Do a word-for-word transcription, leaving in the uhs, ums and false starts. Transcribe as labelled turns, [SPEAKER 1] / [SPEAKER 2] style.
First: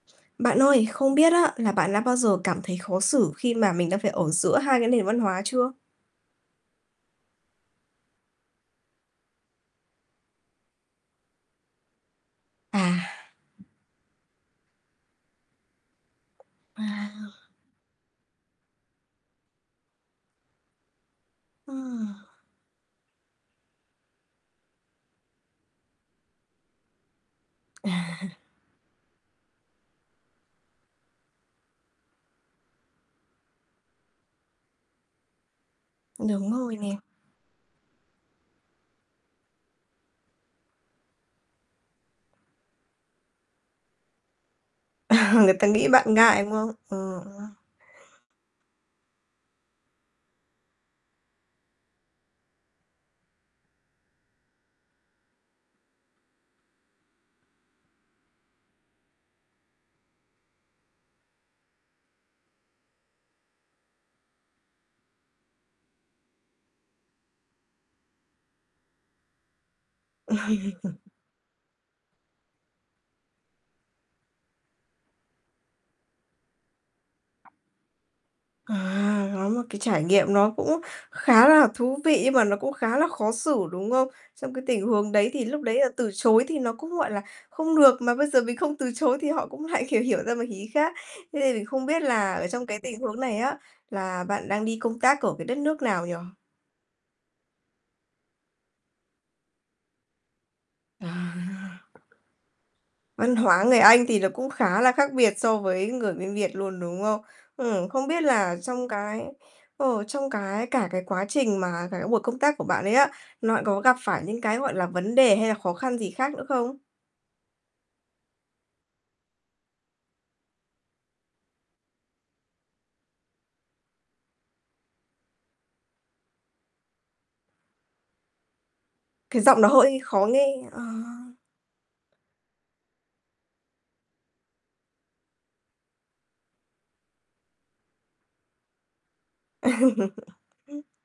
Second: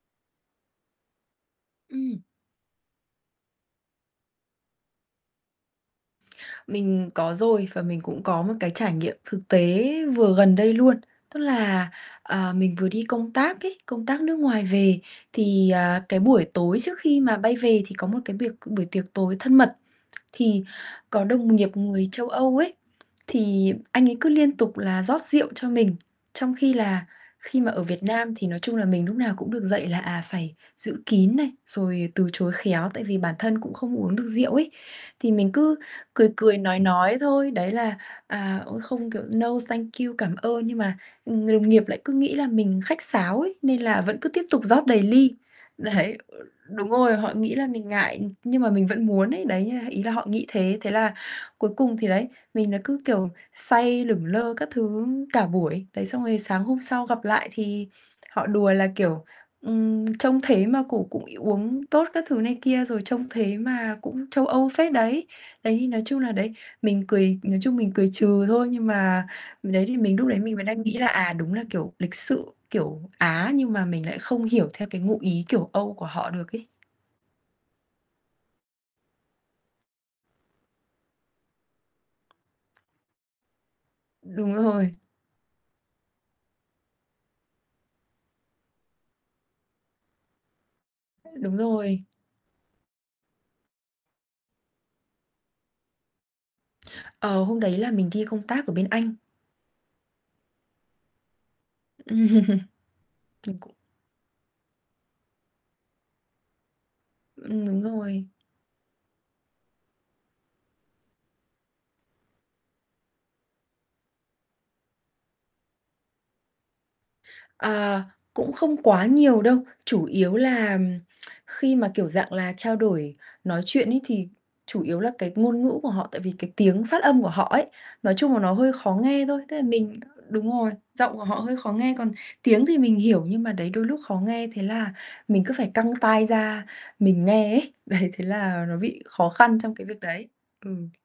[SPEAKER 1] Bạn ơi, không biết á là bạn đã bao
[SPEAKER 2] Ừm.
[SPEAKER 1] giờ cảm thấy khó xử khi mà mình đã phải ở giữa hai cái nền văn hóa chưa?
[SPEAKER 2] Mình có rồi, và mình cũng có một cái trải nghiệm thực tế vừa gần đây luôn. Tức là, ờ, mình vừa đi
[SPEAKER 1] À.
[SPEAKER 2] công tác ấy, công tác nước ngoài về thì, à, cái buổi tối
[SPEAKER 1] À,
[SPEAKER 2] trước khi mà
[SPEAKER 1] ờ.
[SPEAKER 2] bay về thì có một cái biệc buổi tiệc tối thân mật. Thì có đồng
[SPEAKER 1] Ờ.
[SPEAKER 2] nghiệp người châu Âu ấy, thì anh ấy cứ liên tục là rót rượu cho mình, trong khi là khi mà
[SPEAKER 1] À.
[SPEAKER 2] ở Việt Nam thì nói chung là mình lúc nào cũng được dạy là, à, phải giữ kín này, rồi từ chối khéo, tại vì bản thân cũng không uống được rượu ấy. Thì mình cứ cười
[SPEAKER 1] Đúng
[SPEAKER 2] cười
[SPEAKER 1] rồi
[SPEAKER 2] nói
[SPEAKER 1] nè.
[SPEAKER 2] nói thôi, đấy là, à, ôi không kiểu no, thank you, cảm ơn. Nhưng mà, ừm, người đồng nghiệp lại cứ nghĩ là mình khách sáo ấy, nên là vẫn cứ tiếp tục rót đầy ly,
[SPEAKER 1] Người ta nghĩ bạn
[SPEAKER 2] đấy,
[SPEAKER 1] ngại, đúng hông?
[SPEAKER 2] đúng rồi,
[SPEAKER 1] Ừ.
[SPEAKER 2] họ
[SPEAKER 1] Đúng không?
[SPEAKER 2] nghĩ là mình ngại, nhưng mà mình vẫn muốn ấy, đấy nha ý là họ nghĩ thế, thế là cuối cùng thì đấy, mình là cứ, kiểu, say lửng lơ các thứ cả buổi. Đấy, xong rồi sáng hôm sau gặp lại thì họ đùa là, kiểu, ừm, trông thế mà cũng cũng uống tốt các thứ này kia, rồi trông thế mà cũng châu Âu phết đấy. Đấy, thì nói chung là, đấy, mình cười nói chung mình cười trừ thôi, nhưng mà ừ, đấy, thì mình lúc đấy mình mới đang nghĩ là, à, đúng là, kiểu, lịch sự kiểu Á nhưng mà mình lại không hiểu theo cái ngụ ý kiểu Âu của họ được ấy.
[SPEAKER 1] À, có một cái trải nghiệm nó cũng khá là thú vị, nhưng mà nó cũng khá là khó xử, đúng không? Trong
[SPEAKER 2] Đúng
[SPEAKER 1] cái tình
[SPEAKER 2] rồi.
[SPEAKER 1] huống đấy thì lúc đấy là từ chối thì nó cũng, gọi là, không được, mà bây giờ mình không từ chối thì họ cũng lại hiểu hiểu ra một ý khác. Thế nên
[SPEAKER 2] Đúng
[SPEAKER 1] mình không biết
[SPEAKER 2] rồi.
[SPEAKER 1] là ở trong cái tình huống này á, là bạn đang đi công tác ở cái đất nước nào nhỉ?
[SPEAKER 2] Ờ, hôm đấy là mình đi công tác ở bên Anh.
[SPEAKER 1] À. Văn
[SPEAKER 2] Mình
[SPEAKER 1] hóa
[SPEAKER 2] cũng
[SPEAKER 1] người Anh thì nó cũng khá là khác biệt so với người bên Việt luôn, đúng không?
[SPEAKER 2] Ừm, đúng
[SPEAKER 1] Ừm, không biết
[SPEAKER 2] rồi.
[SPEAKER 1] là trong cái, ờ, trong cái cả cái quá trình mà cả cái buổi công tác của bạn ấy á, nó có gặp phải những cái, gọi là, vấn đề hay là khó khăn gì khác nữa không?
[SPEAKER 2] À, cũng không quá nhiều đâu. Chủ yếu là khi mà, kiểu, dạng là trao đổi nói chuyện ấy, thì chủ yếu là cái ngôn ngữ của họ, tại vì cái tiếng phát âm của họ ấy, nói chung là nó hơi khó nghe
[SPEAKER 1] Cái
[SPEAKER 2] thôi, tức
[SPEAKER 1] giọng
[SPEAKER 2] là
[SPEAKER 1] nó hơi
[SPEAKER 2] mình
[SPEAKER 1] khó
[SPEAKER 2] đúng
[SPEAKER 1] nghe,
[SPEAKER 2] rồi,
[SPEAKER 1] ờ.
[SPEAKER 2] giọng của họ hơi khó nghe, còn tiếng thì mình hiểu, nhưng mà, đấy, đôi lúc khó nghe, thế là mình cứ phải căng tai ra mình nghe ấy. Đấy, thế là nó bị khó khăn trong cái việc đấy. Ừ.